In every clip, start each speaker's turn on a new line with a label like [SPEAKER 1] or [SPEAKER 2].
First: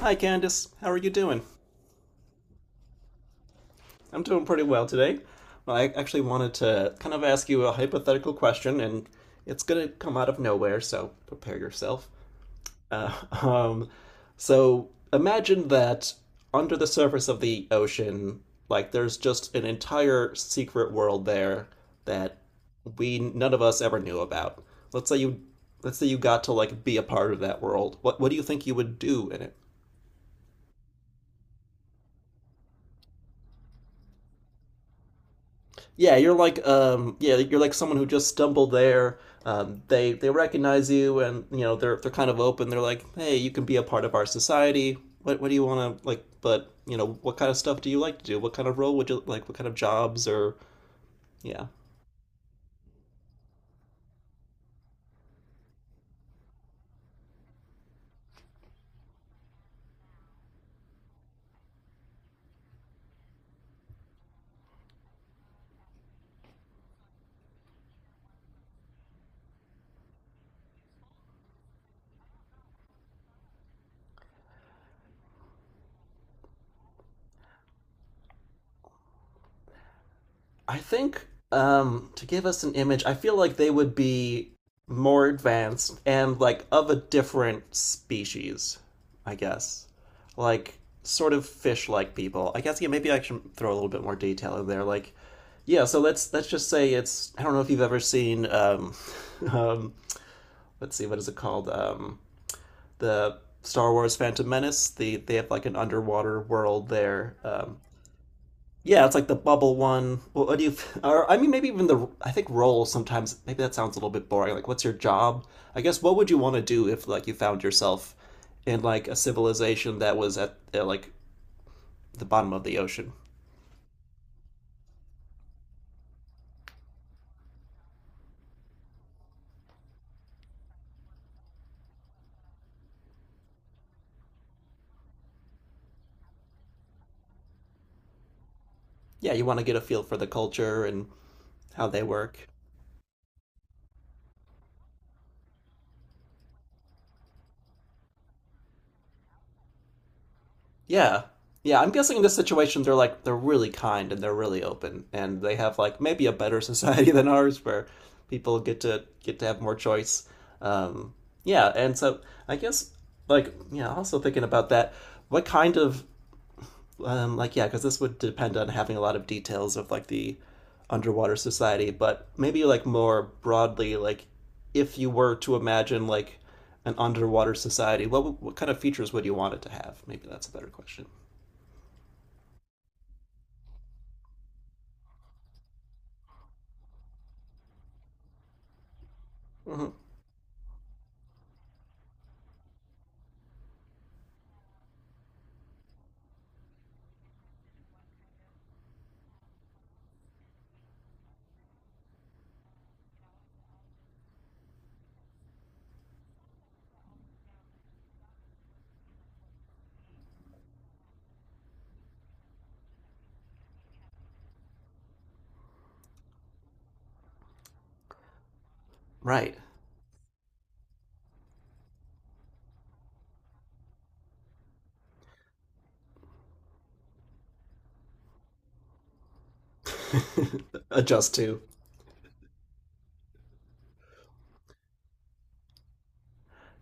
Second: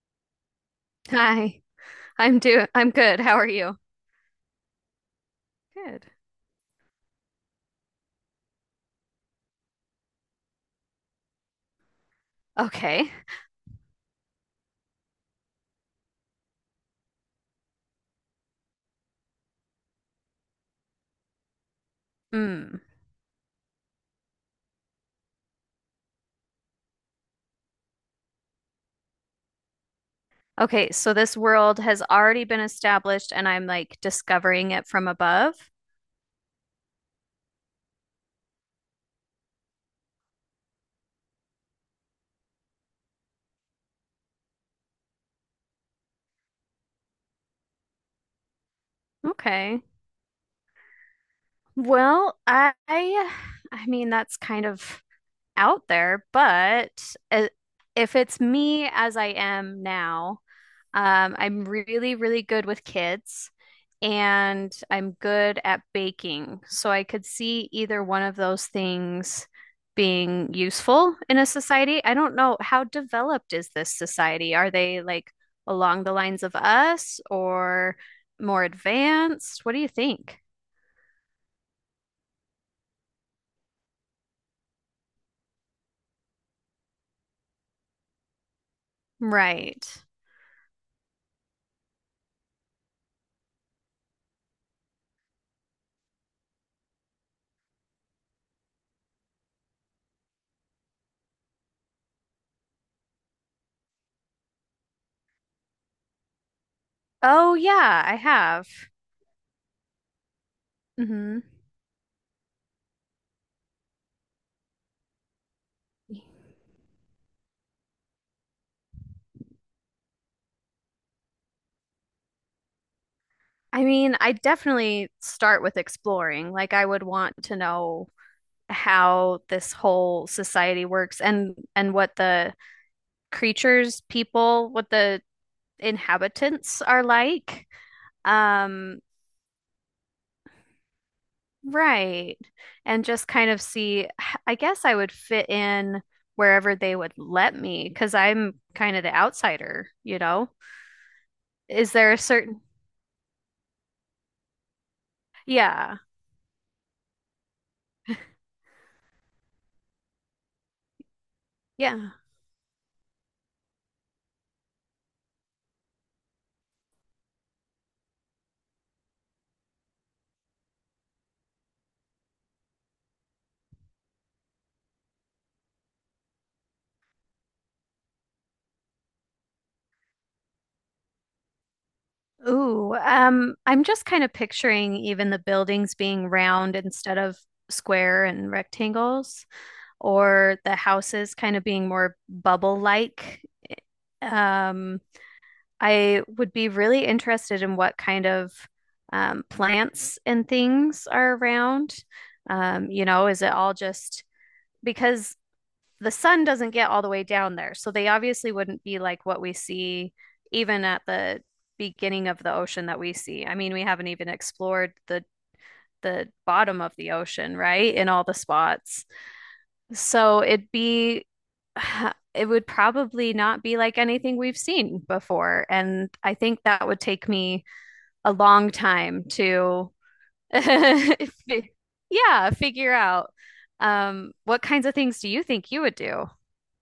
[SPEAKER 1] Hi, Candice. How are you doing?
[SPEAKER 2] Hi, I'm good. How are you?
[SPEAKER 1] I'm doing pretty well today. Well, I
[SPEAKER 2] Good.
[SPEAKER 1] actually wanted to kind of ask you a hypothetical question, and it's going to come out of nowhere, so prepare yourself.
[SPEAKER 2] Okay.
[SPEAKER 1] Uh, um, so imagine that under the surface of the ocean, like there's just an entire secret world there that
[SPEAKER 2] Mm.
[SPEAKER 1] we none of us ever knew about. Let's say you, let's say you got to like be a part of that world. What do you think you would do in it?
[SPEAKER 2] Okay, so this world has already been established and I'm like discovering it from above.
[SPEAKER 1] Yeah, you're like someone who just stumbled there. They recognize you, and you know they're kind of open. They're like, "Hey, you can be a part of our society. What do you want to like but, you know, what kind of stuff do you like to do? What kind of role would you like, what kind of
[SPEAKER 2] Okay.
[SPEAKER 1] jobs or yeah.
[SPEAKER 2] Well, I mean that's kind of out there, but if it's me as I am now, I'm really, really good with kids and I'm good at baking. So I could see either one of those things being useful in a society. I don't know, how developed is this society? Are they like along the lines of us or more advanced? What do you think?
[SPEAKER 1] I think to give us an image, I feel like they would be more advanced and like of a different species, I
[SPEAKER 2] Right.
[SPEAKER 1] guess. Like sort of fish-like people. I guess yeah, maybe I should throw a little bit more detail in there. Like, yeah, so let's just say it's I don't know if you've ever seen um let's see what is it called the Star Wars Phantom Menace. They have like an underwater world there.
[SPEAKER 2] Oh, yeah, I have.
[SPEAKER 1] Yeah, it's like the bubble one. What do you? Or I
[SPEAKER 2] Hmm.
[SPEAKER 1] mean, maybe even the. I think role sometimes. Maybe that sounds a little bit boring. Like, what's your job? I guess what would you want to do if like you found yourself in like a civilization that was at like the bottom of the ocean?
[SPEAKER 2] I mean, I definitely start with exploring. Like, I would want to know how this whole society works and what the creatures, people, what the inhabitants are like. Um,
[SPEAKER 1] Yeah, you want to get a feel for the culture and how they
[SPEAKER 2] right.
[SPEAKER 1] work.
[SPEAKER 2] And just kind of see, I guess I would fit in wherever they would let me because I'm kind of the outsider, you know?
[SPEAKER 1] Yeah. Yeah, I'm
[SPEAKER 2] Is there
[SPEAKER 1] guessing
[SPEAKER 2] a
[SPEAKER 1] in this
[SPEAKER 2] certain,
[SPEAKER 1] situation they're really kind and they're really open, and they have
[SPEAKER 2] yeah,
[SPEAKER 1] like maybe a better society than ours where people get to have more choice. Um, yeah, and
[SPEAKER 2] yeah.
[SPEAKER 1] so I guess like yeah, also thinking about that, what kind of like yeah, because this would depend on having a lot of details of like the underwater society, but maybe like more broadly, like if you were to imagine like an underwater society, what kind of features would you want it to have? Maybe that's a better question.
[SPEAKER 2] Ooh, I'm just kind of picturing even the buildings being round instead of square and rectangles,
[SPEAKER 1] Mhm.
[SPEAKER 2] or the houses kind of being more bubble-like. Um, I would be really interested in what kind of plants and things are around. You know, is it all just because the sun doesn't get all the way down there? So they obviously wouldn't be like what we see even at the beginning of the ocean that we see. I mean, we haven't even explored the bottom of the ocean, right? In all the spots.
[SPEAKER 1] Right.
[SPEAKER 2] So it'd be, it would probably not be like anything we've seen before. And I think that would take me a long time to,
[SPEAKER 1] adjust to.
[SPEAKER 2] fi- yeah, figure out. What kinds of things do you think you would do?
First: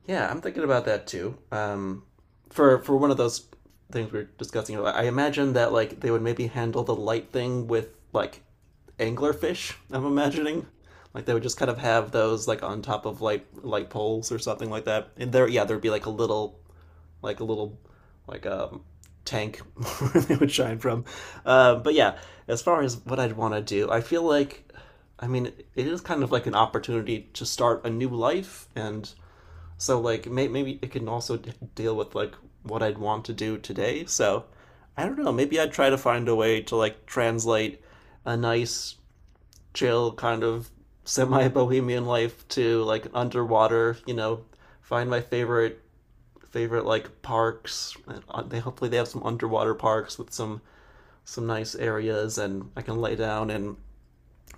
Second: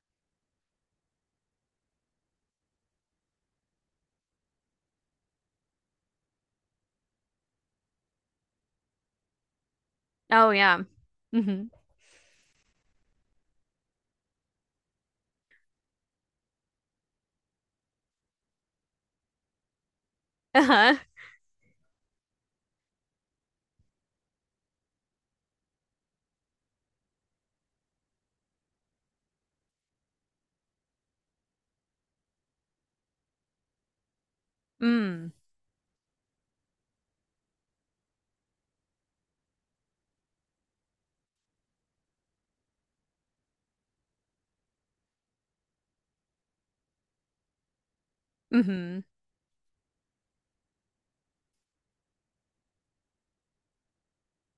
[SPEAKER 1] Yeah, I'm thinking about that too. For one of those things we were discussing, I imagine that like they would maybe handle the light thing with like anglerfish. I'm
[SPEAKER 2] Oh,
[SPEAKER 1] imagining
[SPEAKER 2] yeah.
[SPEAKER 1] like they would just
[SPEAKER 2] Mm-hmm.
[SPEAKER 1] kind of have those like on top of like light poles or something like that. And there, yeah, there'd be like a little like a little like tank where they would shine
[SPEAKER 2] Uh-huh.
[SPEAKER 1] from. But yeah, as far as what I'd want to do, I feel like, I mean, it is kind of like an opportunity to start a new life, and so like maybe it can also deal with like what I'd want to do today. So I don't
[SPEAKER 2] Mm.
[SPEAKER 1] know. Maybe I'd try to find a way to like translate a nice, chill kind of semi-bohemian life to like underwater. You know, find my favorite like parks. And, they hopefully they
[SPEAKER 2] Mm-hmm.
[SPEAKER 1] have some underwater parks with some nice areas, and I can lay down and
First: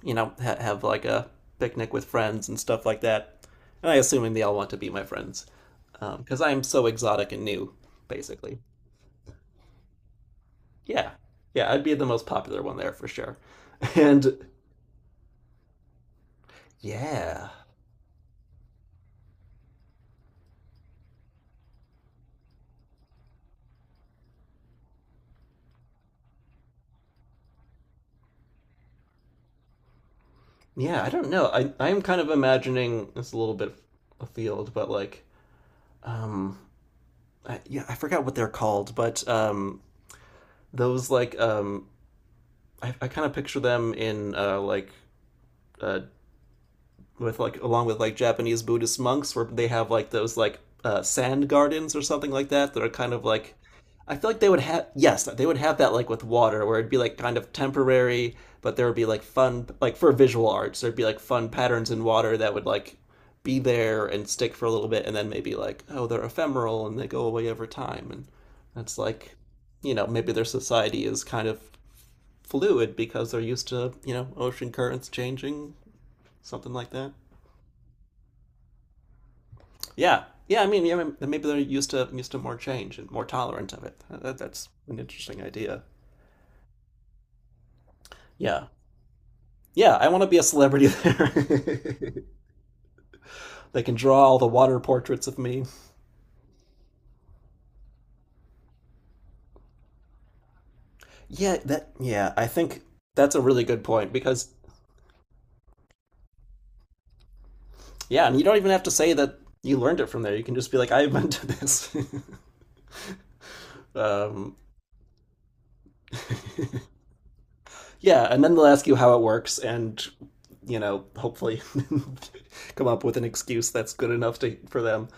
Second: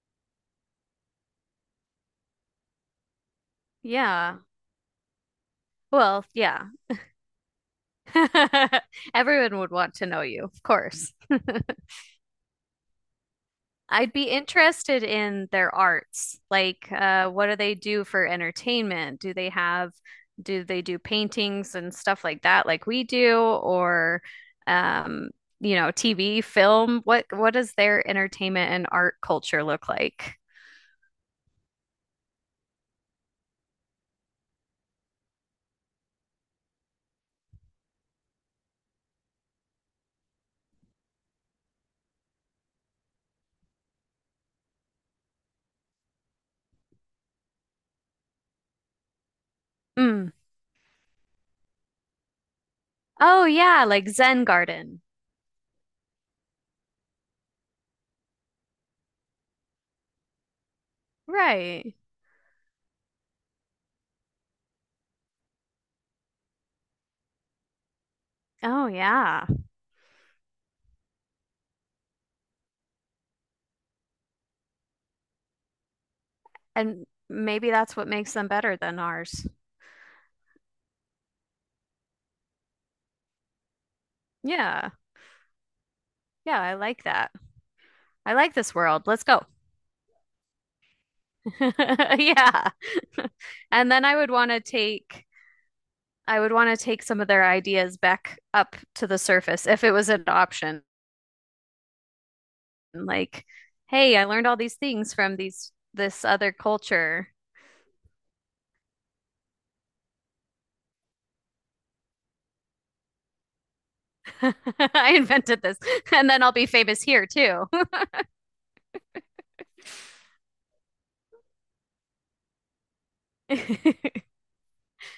[SPEAKER 1] you know have like a picnic with friends and stuff like that. And I assuming
[SPEAKER 2] Yeah.
[SPEAKER 1] they all want to be my friends
[SPEAKER 2] Well,
[SPEAKER 1] because I'm
[SPEAKER 2] yeah.
[SPEAKER 1] so exotic and new, basically.
[SPEAKER 2] Everyone would want to know you, of
[SPEAKER 1] Yeah,
[SPEAKER 2] course.
[SPEAKER 1] yeah, I'd be the most popular one there for sure.
[SPEAKER 2] I'd be
[SPEAKER 1] And
[SPEAKER 2] interested in their arts. Like, what
[SPEAKER 1] yeah,
[SPEAKER 2] do they do for entertainment? Do they have, do they do paintings and stuff like that, like we do, or, um, you know, TV, film? What does their entertainment and art culture look like?
[SPEAKER 1] yeah, I don't know. I'm kind of imagining it's a little bit afield, but like, um, I, yeah, I forgot what they're called, but those like I kind of picture them in like uh with like along with like Japanese Buddhist monks where they have like
[SPEAKER 2] Mm.
[SPEAKER 1] those like sand gardens or something like that that are kind of
[SPEAKER 2] Oh
[SPEAKER 1] like
[SPEAKER 2] yeah, like
[SPEAKER 1] I feel like
[SPEAKER 2] Zen
[SPEAKER 1] they would have
[SPEAKER 2] Garden.
[SPEAKER 1] yes they would have that like with water where it'd be like kind of temporary, but there would be like fun like for visual arts there'd be like fun patterns
[SPEAKER 2] Right.
[SPEAKER 1] in water that would like be there and stick for a little bit, and then maybe like oh they're ephemeral and they go away over time, and
[SPEAKER 2] Oh
[SPEAKER 1] that's like
[SPEAKER 2] yeah.
[SPEAKER 1] you know maybe their society is kind of fluid because they're used to you know ocean currents changing, something like
[SPEAKER 2] And
[SPEAKER 1] that.
[SPEAKER 2] maybe that's what makes them better than ours.
[SPEAKER 1] Yeah, yeah. I mean, yeah, maybe they're used to more change and more tolerant of it. That's
[SPEAKER 2] Yeah.
[SPEAKER 1] an interesting idea.
[SPEAKER 2] Yeah, I like that. I like
[SPEAKER 1] Yeah,
[SPEAKER 2] this world. Let's go.
[SPEAKER 1] yeah. I want to be a celebrity there.
[SPEAKER 2] Yeah.
[SPEAKER 1] they
[SPEAKER 2] And
[SPEAKER 1] can
[SPEAKER 2] then I
[SPEAKER 1] draw
[SPEAKER 2] would
[SPEAKER 1] all the
[SPEAKER 2] want to
[SPEAKER 1] water portraits
[SPEAKER 2] take
[SPEAKER 1] of me.
[SPEAKER 2] I would want to take some of their ideas back up to the surface if it was an option.
[SPEAKER 1] Yeah, that. Yeah, I think that's a
[SPEAKER 2] Like,
[SPEAKER 1] really good point
[SPEAKER 2] hey, I learned
[SPEAKER 1] because
[SPEAKER 2] all these things from these this other culture.
[SPEAKER 1] yeah, and you don't even have to say that you learned it from there. You can just be like, I invented this. um,
[SPEAKER 2] I invented this. And then I'll be famous here too.
[SPEAKER 1] Yeah, and then they'll ask you how it works, and you know, hopefully, come up with an excuse that's good enough to for them.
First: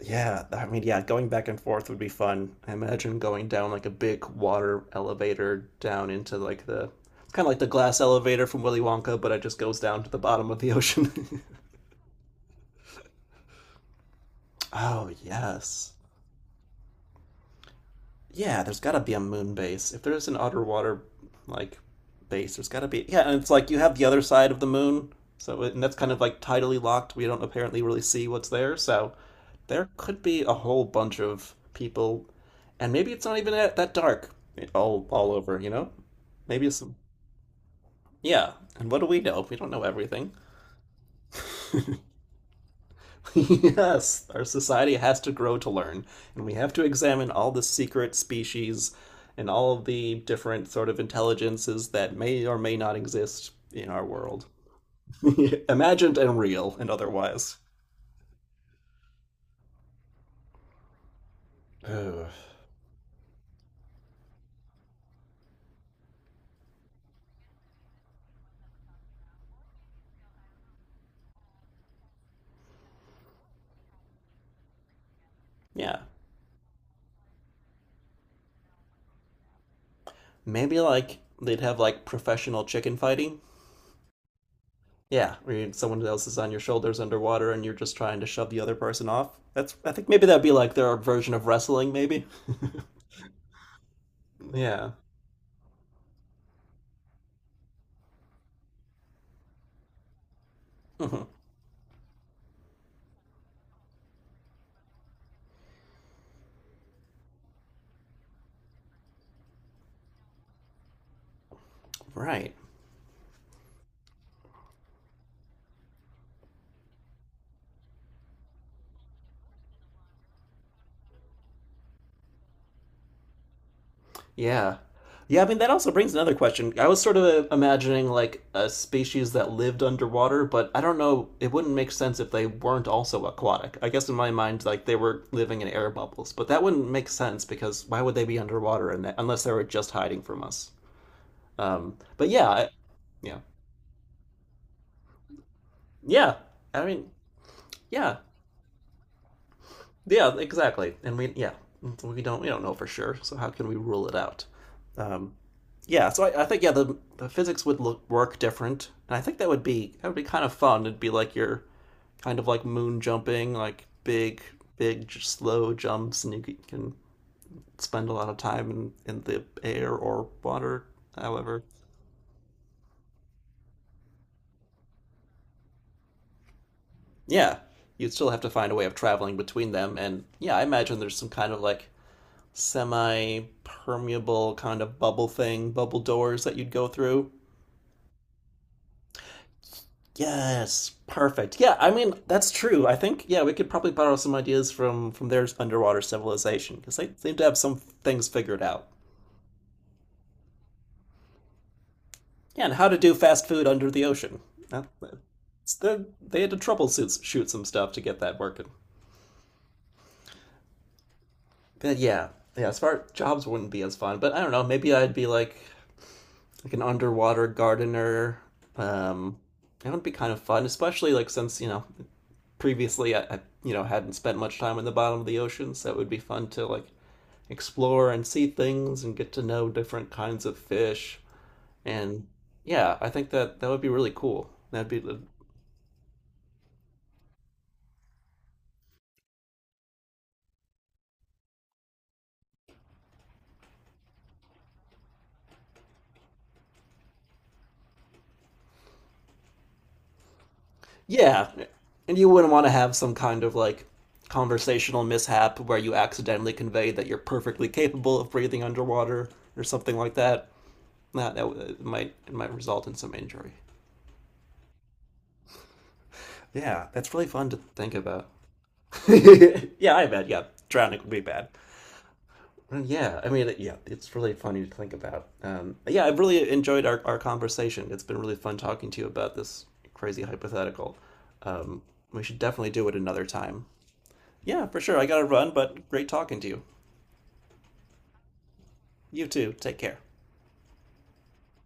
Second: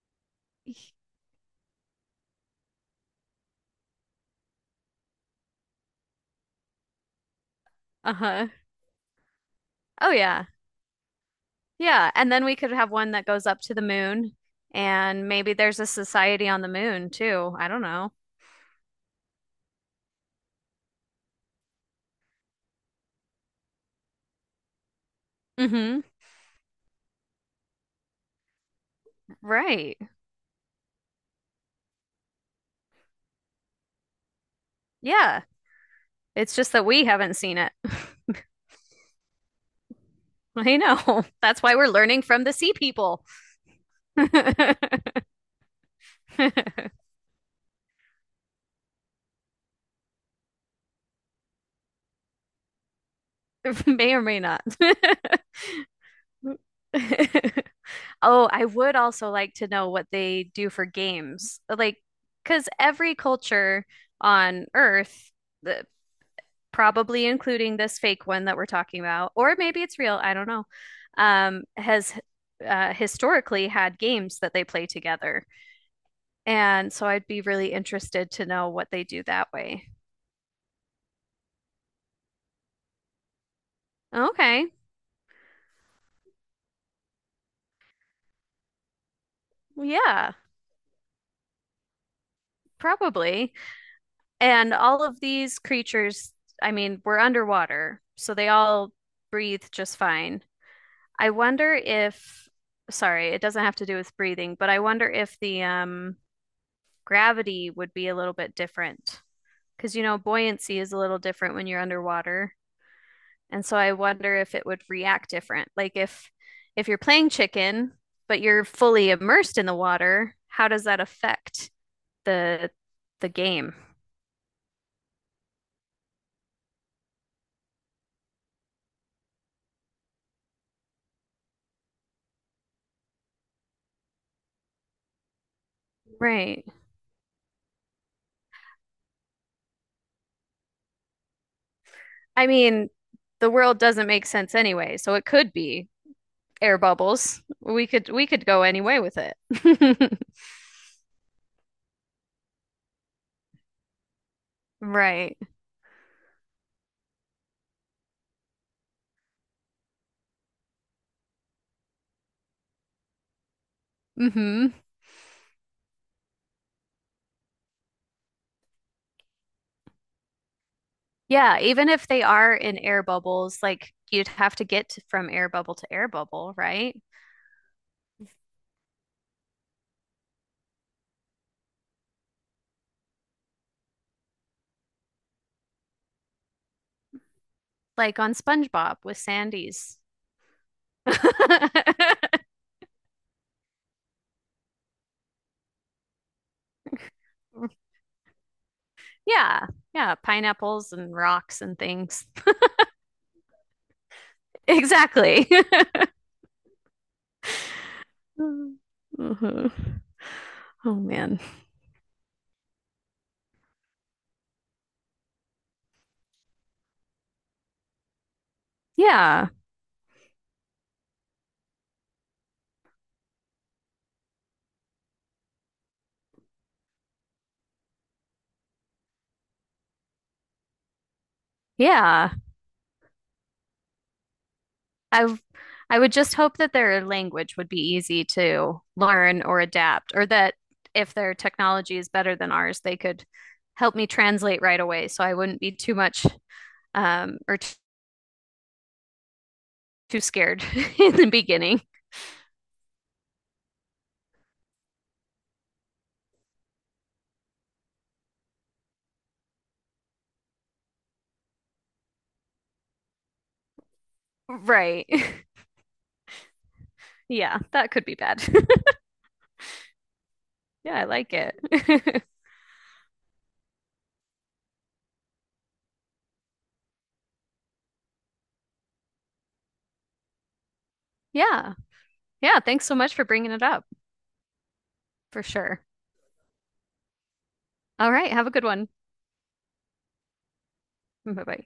[SPEAKER 1] Yeah, I mean, yeah, going back and forth would be fun. I imagine going down like a big water elevator down into like the kind of like the glass elevator
[SPEAKER 2] Uh-huh.
[SPEAKER 1] from Willy Wonka, but it just goes down to
[SPEAKER 2] Oh
[SPEAKER 1] the
[SPEAKER 2] yeah.
[SPEAKER 1] bottom of the ocean.
[SPEAKER 2] Yeah, and then we could have one that goes up to the moon
[SPEAKER 1] oh
[SPEAKER 2] and maybe there's a
[SPEAKER 1] yes,
[SPEAKER 2] society on the moon too. I don't know.
[SPEAKER 1] yeah, there's got to be a moon base. If there's an outer water like base, there's got to be. Yeah, and it's like you have the other side of the moon, so it, and that's
[SPEAKER 2] Mm-hmm.
[SPEAKER 1] kind of like tidally locked. We don't apparently really see what's there, so there
[SPEAKER 2] Right.
[SPEAKER 1] could be a whole bunch of people, and maybe it's not even that dark all
[SPEAKER 2] Yeah.
[SPEAKER 1] over. You know,
[SPEAKER 2] It's
[SPEAKER 1] maybe
[SPEAKER 2] just
[SPEAKER 1] it's
[SPEAKER 2] that we haven't seen it.
[SPEAKER 1] yeah. And what do we know? We don't know everything.
[SPEAKER 2] I know. That's why we're learning from the sea people.
[SPEAKER 1] yes,
[SPEAKER 2] May
[SPEAKER 1] our society has to grow to learn, and we have to examine all the secret species and all of the different sort of intelligences that may or may not exist in our
[SPEAKER 2] or may
[SPEAKER 1] world,
[SPEAKER 2] not.
[SPEAKER 1] imagined and real and otherwise.
[SPEAKER 2] Oh, I would also like to know what they do for games. Like,
[SPEAKER 1] Ugh.
[SPEAKER 2] because every culture on Earth, the, probably including this fake one that we're talking about, or maybe it's real, I don't know, has historically had games that they play together.
[SPEAKER 1] Yeah,
[SPEAKER 2] And so I'd be really interested to know what they do that way.
[SPEAKER 1] maybe like they'd have like professional chicken fighting.
[SPEAKER 2] Okay.
[SPEAKER 1] Yeah, where someone else is on your shoulders underwater and you're just trying to shove the other person off. That's I think maybe
[SPEAKER 2] Yeah,
[SPEAKER 1] that'd be like their version of wrestling, maybe.
[SPEAKER 2] probably. And
[SPEAKER 1] Yeah.
[SPEAKER 2] all of these creatures, I mean, were underwater, so they all breathe just fine.
[SPEAKER 1] Mhm.
[SPEAKER 2] I wonder if, sorry, it doesn't have to do with breathing, but I wonder if the gravity would be a little bit different. Because, you know, buoyancy is a little different when you're
[SPEAKER 1] Right.
[SPEAKER 2] underwater. And so I wonder if it would react different. Like, if you're playing chicken, but you're fully immersed in the water, how does that affect the the game?
[SPEAKER 1] Yeah. Yeah, I mean, that also brings another question. I was sort of imagining like a species that lived underwater, but I don't know, it wouldn't make sense if they weren't also aquatic. I guess in my mind, like they were living in air bubbles, but that
[SPEAKER 2] Right.
[SPEAKER 1] wouldn't make sense because why would they be underwater in that, unless they were just hiding from us? But
[SPEAKER 2] I
[SPEAKER 1] yeah, I,
[SPEAKER 2] mean,
[SPEAKER 1] yeah,
[SPEAKER 2] the world doesn't make sense anyway, so it could be
[SPEAKER 1] yeah.
[SPEAKER 2] air
[SPEAKER 1] I mean,
[SPEAKER 2] bubbles. We could
[SPEAKER 1] yeah,
[SPEAKER 2] we could go any way with it.
[SPEAKER 1] yeah, exactly. And we, yeah, we don't know for sure, so how can we rule it out? Um,
[SPEAKER 2] Right.
[SPEAKER 1] yeah, so I think yeah the physics would look work different, and I think that would be kind of fun. It'd be like you're kind of like moon jumping, like big
[SPEAKER 2] Hmm.
[SPEAKER 1] big slow jumps, and you can spend a lot of time in the air or water.
[SPEAKER 2] Yeah,
[SPEAKER 1] However,
[SPEAKER 2] even if they are in air bubbles, like you'd have to get to, from air bubble to air bubble, right?
[SPEAKER 1] yeah, you'd still have to find a way of traveling between them, and yeah, I imagine there's some kind of like semi permeable kind of bubble thing, bubble doors that you'd go through.
[SPEAKER 2] Like on SpongeBob with Sandy's.
[SPEAKER 1] Yes, perfect. Yeah, I mean that's true. I think yeah, we could probably borrow some ideas from their underwater civilization because they seem to have some things figured out.
[SPEAKER 2] Yeah, yeah, pineapples and rocks and things.
[SPEAKER 1] Yeah, and how to do fast food under the ocean. That,
[SPEAKER 2] Exactly.
[SPEAKER 1] that's the, they had to troubleshoot shoot some stuff to get that working.
[SPEAKER 2] Mhm. Oh man.
[SPEAKER 1] But yeah, yeah. As far jobs wouldn't be as fun, but I don't know. Maybe I'd be like an underwater gardener. Um,
[SPEAKER 2] Yeah.
[SPEAKER 1] that would be kind of fun, especially like since you know previously I you know hadn't spent much time in the bottom of the ocean, so it would be fun to like explore and see things and get to know different kinds of fish. And
[SPEAKER 2] Yeah.
[SPEAKER 1] yeah, I think that would be really cool. That'd be the-
[SPEAKER 2] I w- I would just hope that their language would be easy to learn or adapt, or that if their technology is better than ours, they could help me translate right away, so I wouldn't be too much or t too scared in the
[SPEAKER 1] yeah,
[SPEAKER 2] beginning.
[SPEAKER 1] and you wouldn't want to have some kind of like conversational mishap where you accidentally convey that you're perfectly capable of breathing underwater or something like that. That it might result in some injury.
[SPEAKER 2] Right.
[SPEAKER 1] Yeah, that's really fun to
[SPEAKER 2] Yeah, that
[SPEAKER 1] think
[SPEAKER 2] could be
[SPEAKER 1] about.
[SPEAKER 2] bad.
[SPEAKER 1] yeah, I bet. Yeah,
[SPEAKER 2] Yeah,
[SPEAKER 1] drowning
[SPEAKER 2] I
[SPEAKER 1] would be
[SPEAKER 2] like
[SPEAKER 1] bad.
[SPEAKER 2] it.
[SPEAKER 1] Yeah, I mean, yeah, it's really funny to think about. Yeah, I've really enjoyed our conversation. It's been really fun talking to you about this crazy hypothetical.
[SPEAKER 2] Yeah.
[SPEAKER 1] Um, we should
[SPEAKER 2] Yeah,
[SPEAKER 1] definitely
[SPEAKER 2] thanks
[SPEAKER 1] do it
[SPEAKER 2] so much
[SPEAKER 1] another
[SPEAKER 2] for bringing it
[SPEAKER 1] time.
[SPEAKER 2] up,
[SPEAKER 1] Yeah, for sure. I gotta
[SPEAKER 2] for
[SPEAKER 1] run,
[SPEAKER 2] sure.
[SPEAKER 1] but great talking to you.
[SPEAKER 2] All right, have a good one.
[SPEAKER 1] You too. Take care.
[SPEAKER 2] Bye-bye.